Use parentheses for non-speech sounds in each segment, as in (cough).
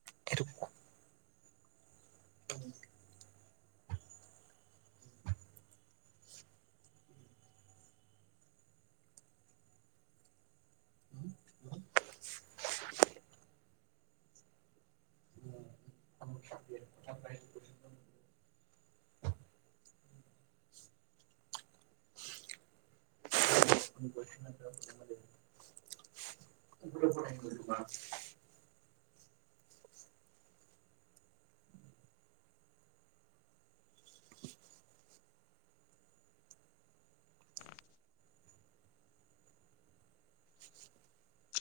(inaudible) (unintelligible) (inaudible)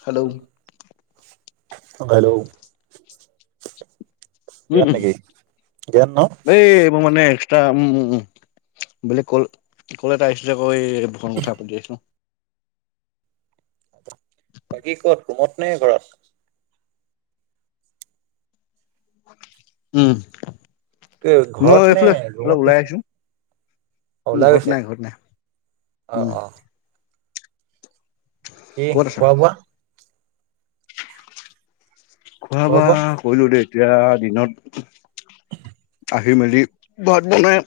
Hello. Hello. উম জ্ঞান উম নেকি জ্ঞান ন? এই এইবোৰ মানে। এটা উমউ, বোলে কল কল এটা আহিছ কৈ ভখন কথা পাতি আছো। বাকী কত ৰুমত নে ঘৰত? উম কি মই ঘৰত নে এইফাল ৰুমত অলপ ওলাই কৈছা? আছো। অ ওলাই ঘৰত গৈছা নাই ঘৰত নাই, অ উম। অ বাকী ক'ত আছা খোৱা-বোৱা? খোৱা বোৱা কৰিলো দেই এতিয়া দিনত। আহি মেলি ভাত বনাই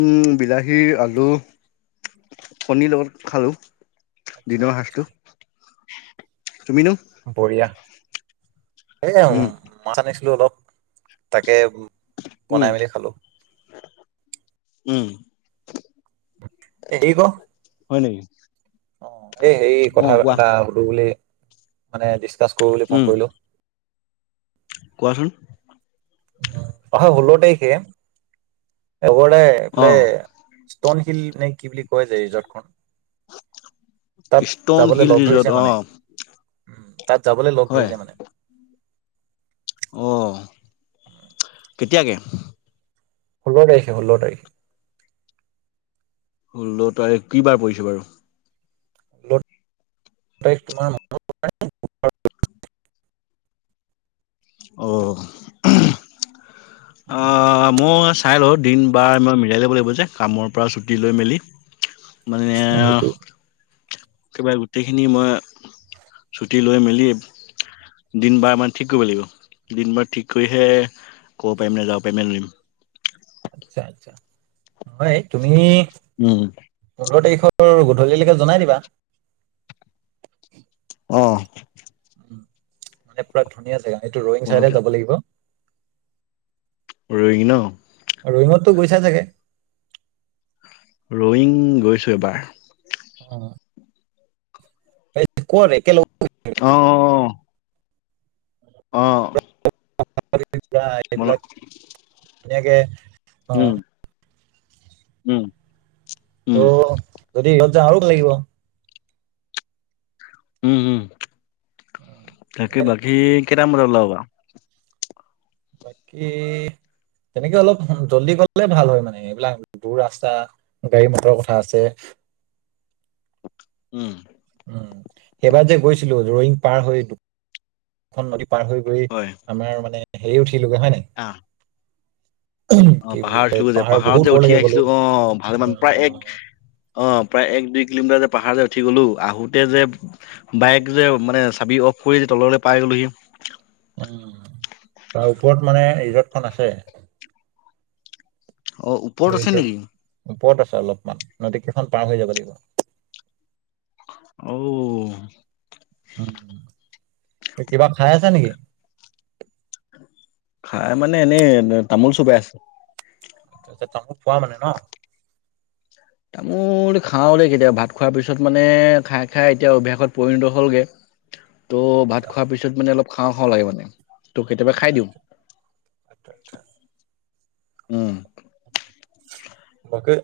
উম বিলাহী আলু কনীৰ লগত খালো। আচ্ছা দিনৰ আচ্ছা। সাজটো, তুমিনো? বঢ়িয়া, এ উম মাছ আনিছিলো অলপ তাকে বো উম উম। এটি গ। হয় নেকি। অ এই হে অ কথা কোৱা এটা সুধো বুলি মানে ডিচকাচ কৰো বুলি ফোন উম কৰিলো। কোৱাচোন? আহা হোল্ল তাৰিখে এগবদাই অ এইফালে ষ্টনশিল নে কি বুলি কোৱা যে ৰিজৰ্টখন তাত ষ্টন যাবলে হিল লগ ৰিজৰ্ট ধৰিছে অ মানে। উম, তাত যাবলে লগ হয় ধৰিছে মানে। অ। কেতিয়াকে? ষোল্ল তাৰখে ষোল্ল তাৰিখে। ষোল্ল তাৰিখ কি বাৰ পৰিছে বাৰু? (unintelligible) তাৰিখ তোমাৰ মানত অহ। অঁ মই চাই লওঁ দিন বাৰ মই মিলাই ল'ব লাগিব যে কামৰ পৰা ছুটি লৈ মেলি। মানে অ আ সেইটো একেবাৰে গোটেইখিনি মই ছুটি লৈ মেলি দিন বাৰ মান ঠিক কৰিব লাগিব, দিন বাৰ ঠিক কৰিহে ক'ব পাৰিম নে যাব পাৰিম নে নোৱাৰিম। আচ্ছা আচ্ছা, হয় তুমি উম। পোন্ধৰ তাৰিখৰ গধূলিলেকে জনাই দিবা। অঁহ। উম মানে পোৰা ধুনীয়া জেগা, এইটো ৰয়িং চাইডে যাব লাগিব। ৰইং ন? ৰইংট তো গৈছা চাগে? ৰইং গৈছোঁ এবাৰ। অঁ। (unintelligible) অঁ অঁ অঁ অঁ। অঁ। (unintelligible) এইবিলাক ধুনীয়াকে অঁ। উম উম। উম ৰ যদি ইহঁত যায় আৰু ভাল লাগিব। উম উম, তাকে বাকী কেইটামান বজাত ওলাব বাও? বাকী তেনেকে অলপ জল্দি গলে ভাল হয় মানে এইবিলাক দূৰ ৰাস্তা। গাড়ী মটৰৰ কথা আছে। উম। উম সেইবাৰ যে গৈছিলো ৰইং পাৰ হৈ দুখন নদী পাৰ হৈ গৈ আমাৰ মানে হেৰি উঠিলোগে হয় নাই আ। অ কি বুলি পাহাৰত কয় উঠিলোগে যে, পাহাৰ বহুত পাহাৰত যে উঠি ওপৰলৈকে গ'লো। আহিছিলো অঁ ভালেমান প্ৰায় এক অ প্ৰায় এক দুই কিলোমিটাৰ যে পাহাৰ যে উঠি গলো, আহোতে যে বাইক যে মানে চাবি অফ কৰি যে তললে পায় গলোহি। উম তাৰ ওপৰত মানে ৰিজৰ্টখন আছে। অঁ উপ অ ৰিজৰ্ট ওপৰত আছে অলপমান, নদীকেইখন পাৰ হৈ যাব লাগিব। ঔ ঔ। উম, তই কিবা খায় আছা নেকি? খায় মানে এনেই তামোল চোবাই আছো। (inaudible) তামুল খোৱা মানে ন? তামোল খাওঁ দেই কেতিয়াবা, ভাত খোৱাৰ পিছত মানে খায় খায় এতিয়া অভ্যাসত পৰিণত হ'লগে। ত' ভাত আচ্ছা, খোৱাৰ পিছত মানে অলপ খাওঁ খাওঁ লাগে মানে। ত কেতিয়াবা আচ্ছা, খায় দিওঁ, আচ্ছা। আচ্ছা, আচ্ছা। উম। বাকী,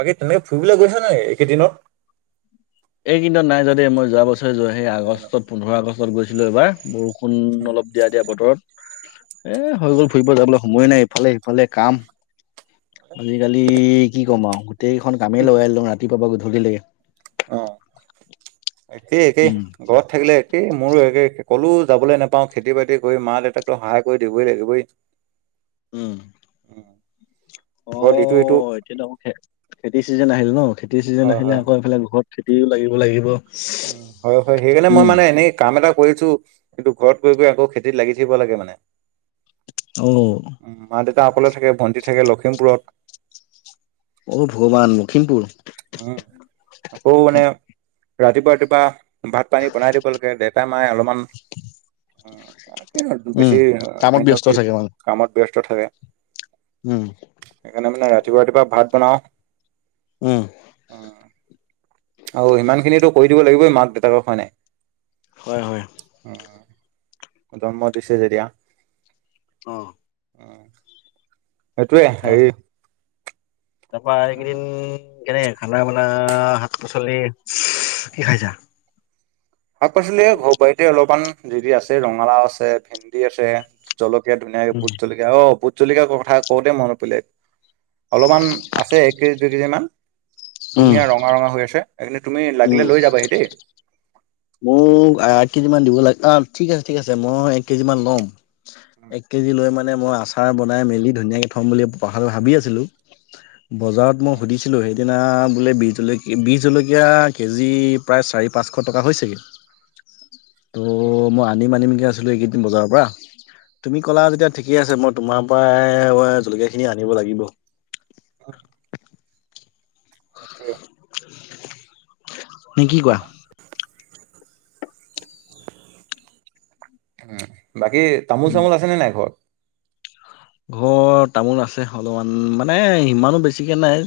বাকী তেনেকে ফুৰিবলে গৈছ নাই এইকেইদিনত? এইকেইদিনত নাই যোৱা দেই, মই যোৱা বছৰে যোৱা সেই নাজানো। আগষ্টত পোন্ধৰ আগষ্টত গৈছিলো এইবাৰ বৰষুণ অলপ দিয়া দিয়া বতৰত, এ হৈ গ'ল ফুৰিব যাবলৈ সময় নাই ইফালে সিফালে কাম। আজিকালি কি ক'ম আও, গোটেইখন কামেই উম, লগাই ললো ৰাতিপুৱা পৰা গধূলি লেকে। অ' একেই একেই উম। ঘৰত থাকিলে এই মোৰো একে, কলও যাবলৈ নাপাও, খেতি-বাতি কৰি মা-দেউতাকটো সহায় কৰি দিব লাগিবই। উম। অ' ঘৰত ইটো সিটো এতিয়াটো খেতিৰ চিজন আহিল ন, খেতিৰ চিজন হয়, আহিলে হয়। আকৌ এইফালে ঘৰত খেতিও লাগিব লাগিব। উম হয় হয়, সেইকাৰণে মই উম মানে এনেই কাম এটা কৰিছোঁ, কিন্তু ঘৰত কৰি কৰি আকৌ খেতিত লাগি থাকিব লাগে মানে। উম। মা-দেউতা অকলে থাকে, ভণ্টি থাকে লখিমপুৰত। অ' ভগৱান! লখিমপুৰ। উম'। আকৌ মানে ৰাতিপুৱা ৰাতিপুৱা ভাত-পানী বনাই দিব লাগে। দেউতাই-মায়ে অলমান অ'। উম। কামত ব্যস্ত (unintelligible) চাগে মানে কামত ব্যস্ত থাকে। উম সেইকাৰণে মানে ৰাতিপুৱা ৰাতিপুৱা ভাত বনাওঁ। উম'। অ'। আৰু সিমান খিনিতো কৰি দিব লাগিবই, মাক-দেউতাকক হয় নাই। হয় হয়। জন্ম দিছে যেতিয়া। অ'। উম, সেইটোৱে, তাৰ হেৰি তাৰপা এইকেইদিন কেনেকে খানা বানা শাক-পাচলি কি খাইছা? শাক-পাচলি এই ঘৰ বাৰীতে অলপমান জিৰি আছে। ৰঙালাও আছে, ভেন্দি আছে। জলকীয়া ধুনীয়াকে ভোট জলকীয়া অ' ভোট কথা কওঁতে মনত পৰিলে। অলপমান আছে, এক কেজি-দুই কেজিমান উম ধুনীয়া ৰঙা ৰঙা হৈ আছে। সেইকাৰণে তুমি লাগিলে লৈ যাবাহি দেই! মোক এক কেজি মান দিব, অ' ঠিক আছে, ঠিক আছে, মই এক কেজি মান লম। এক কেজি লৈ মানে মই আচাৰ বনাই মেলি ধুনীয়াকে থম বুলি (unintelligible) ভাবি আছিলো। বজাৰত মই সুধিছিলোঁ, সেইদিনা বোলে বি জল বি জলকীয়া, কেজি প্ৰায় চাৰি-পাঁচশ টকা হৈছেগৈ। ত' মই আনিম আনিমকে আছিলো এইকেইদিন বজাৰৰ পৰা। তুমি ক'লা যেতিয়া ঠিকে আছে, মই তোমাৰ পৰাই জলকীয়া খিনি আনিব লাগিব। (unintelligible) সেইটোৱে। নে কি কোৱা! বাকী তামোল-চামোল আছেনে নাই ঘৰত? ঘৰত তামোল আছে অলপমান মানে ইমানো বেছিকে নাই।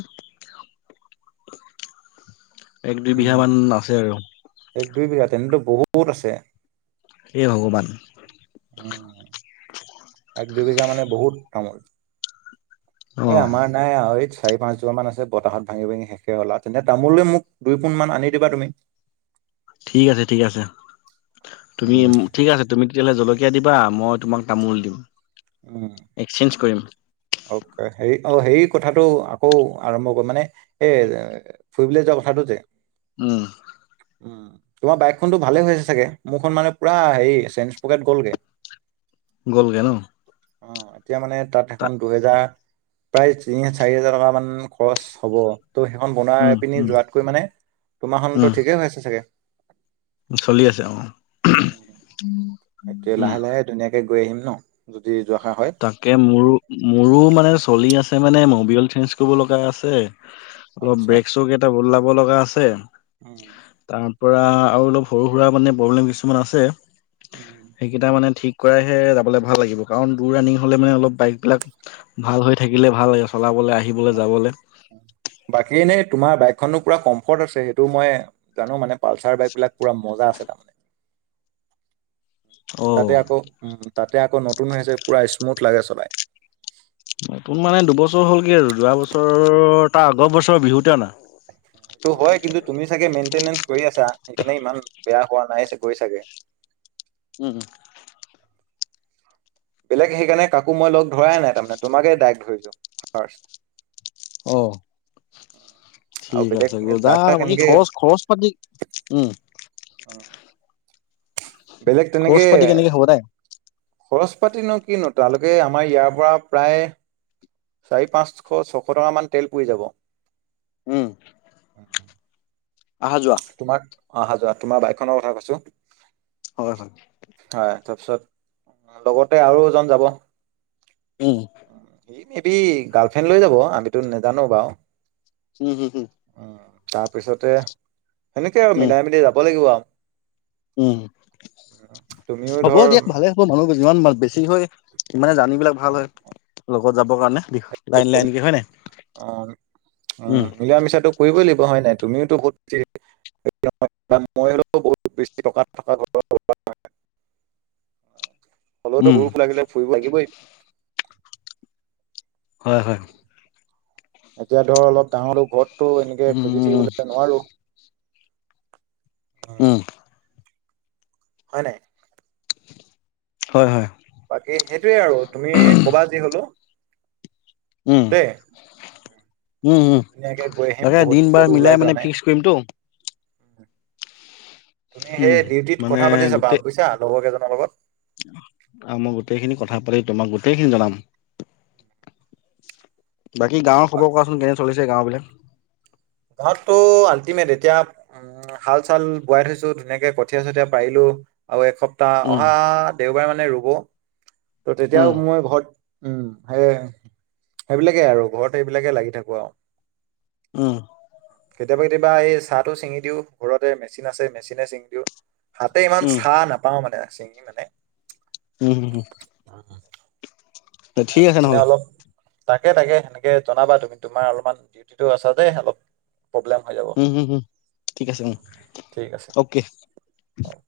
এক দুই বিঘা মান আছে আৰু। এক-দুই বিঘা তেন্তে বহুত বহুত আছে। হে ভগৱান! উম, এক-দুইবিঘা মানে বহুত তামোল। এ অ'। আমাৰ নাই আও (unintelligible) চাৰি পাঁচজোপা মান আছে, বতাহত ভাঙি ভাঙি শেষে হল। তেন্ত তামোলো মোক দুই পোন মান আনি দিবা তুমি। ঠিক আছে, ঠিক আছে। তুমি, উম ঠিক আছে। তুমি তেতিয়াহ'লে জলকীয়া দিবা, মই তোমাক তামোল দিম। উম। এক্সচেঞ্জ কৰিম। অকে। হেৰি অ' হেৰি কথাটো আকৌ আৰম্ভ কৰো মানে এ- ফুৰিবলৈ যোৱা কথাটো যে। উম। (unintelligible) তোমাৰ বাইকখনতো ভালে আছে চাগে, মোৰখন মানে পুৰা হেৰি চেন্সপকেট গ'লগে। গ'ল গৈ ন? অ', এতিয়া মানে তা'ত- তা এখন দুহেজাৰ, প্ৰায় তিনি-চাৰি হেজাৰ টকা মান খৰচ হ'ব। ত' সেইখন উম বনাই পিনি উম যোৱাতকৈ মানে উম তোমাৰখনটো ঠিকেই হৈ আছে চাগে। চলি আছে অঁ',। উম, এতিয়া উম লাহে-লাহে ধুনীয়াকে গৈ আহিম ন' যদি যোৱাটো হয়। তাকে মোৰো, মোৰো মানে চলি আছে মানে মবিল চেঞ্জ কৰিব লগা আছে। অলপ আচ্ছা ব্ৰেক স্ব কেইটা বদলাব লগা আছে, উম তাৰ- পৰা আৰু অলপ সৰু-সুৰা মানে প্ৰব্লেম কিছুমান আছে, উম সেইকেইটা মানে ঠিক- শুকুৰবাৰে হে যাবলৈ ভাল লাগিব, কাৰণ অলপ দূৰ ৰানিং হ'লে মানে অলপ বাইকবিলাক ভাল হৈ থাকিলে ভাল হয় চলাবলৈ, আহিবলৈ, যাবলৈ। বাকী' এনেই তোমাৰ বাইকখনতো পুৰা কমফৰ্ট আছে, সেইটো মই- জানো মানে পালচাৰ বাইক বিলাক পুৰা মজা আছে। তাৰ মানে (inaudible) তা'তে আকৌ, উম' তা'তে আকৌ নতুন হৈ আছে পুৰা স্মুথ লাগে চলাই। নতুন মানে দুবছৰ হ'লগে আৰু, যোৱা বছৰ তাৰ আগৰ বছৰৰ বিহুতে আনা। এইটো হয়, কিন্তু তুমি চাগে মেইনটেনেন্ঞ্চ কৰি আছা সেইকাৰণে ইমান বেয়া হোৱা নাই গৈ চাগে। উম। বেলেগ সেইকাৰণে কাকো মই লগ ধৰাই নাই তাৰমানে তোমাকে ডাইৰেক্ট‌ ধৰিলোঁ ফাষ্ট। অ'। (unintelligible) ঠিক বেলেগ আছে। যাক বজাৰ বুলি তাক বাকী' এনেকে খৰচ-খৰচ পাতি, উঁম। অঁ', -অঁ',। খৰচ পাতি কেনেকে হ'ব দাই? খৰচ পাতি নো কিনো তালৈকে আমাৰ ইয়াৰ পৰা প্ৰায়- চাৰি, পাঁচশ, ছশ টকামান তেল পুৰা হৈ যাব। উমঁ, আহা যোৱা। তোমাক অহা যোৱা, তোমাক বাইকখনৰ কথা কৈছো। হয়-হয়। হয়, তাৰপিছত লগতে আৰু এজন যাব। উমঁ। সিহঁতে গাৰ্লফ্ৰেণ্ড লৈ যাব, আমিতো নাজানো বাৰু। উম-উম। উম, তাৰপিছতে এনেকৈ আৰু মিলাই মিলি যাব লাগিব আৰু। উমঁ, উম, তুমিও হ'ব ধৰ দিয়ক ভালে হ'ব। মানুহ যিমান বেছি হয় ইমানে জাৰ্নি বিলাক অ', ভাল হয় লগত যাবৰ কাৰণে। লাইন লাইনকে হয় নাই অ, অ, উম, মিলা মিছাটো কৰিবই লাগিব হয় নাই, তুমিওতো (unintelligible) (inaudible) হ'লেতো (unintelligible) হয়, হয়। এতিয়া ধৰ, অলপ ডাঙৰো, ঘৰতটো এনেকে উম, খুজি উম, থাকিবলৈ নোৱাৰো। উম। হয় নাই! হয়, হয়। বাকী, সেইটোয়ে আৰু, তুমি ক'বা যি হ'লেও। উম। দেই। উম, উম, ধুনীয়াকে গৈ আহিম, তাকে বহুত দিন বাৰ ক'তো মিলাই ওলাই যোৱা মানে নাই। ফিক্স কৰিমতো তুমি সেই উম, ডিউটিত মানে কথা পাতি চাবা, বুজিছা, লগৰ কেইজনৰ লগত। অ, মই গোটেই খিনি পাতি, তোমাক গোটেই খিনি জনাম। বাকী, গাঁওৰ খবৰ কোৱাচোন, কেনে চলিছে গাও বিলাক? গাঁৱতটো আল্টিমেট, এতিয়া উম, হাল-চাল বোৱাই থৈছো, ধুনীয়াকে কঠীয়া-চঠিয়া পাৰিলো, আৰু এসপ প্তাহ, উম, অহা দেওবাৰে মানে ৰুব। ত', তেতিয়া আৰু উম, মই ঘৰত উম, সেয়াই, সেইবিলাকে আৰু, ঘৰত সেইবিলাকে লাগি থাকো আৰু। উম। কেতিয়াবা-কেতিয়াবা এই চাহটো ছিঙি দিও, ঘৰতে মেচিন আছে, মেচিনে ছিঙি দিও। হাতে ইমান চাহ উম, নাপাও মানে চিঙি মানে। উম, হু, হু। এ আছে মেচিনে নহ'লে অলপ তাকে, তাকে, জনাবা তুমি? তোমাৰ অলপমান ডিউটিটো আছে দেই হাতত। প্ৰব্লেম হৈ যাব, উম, উম, উম, ঠিক আছে উম, ঠিক আছে। হ'ব।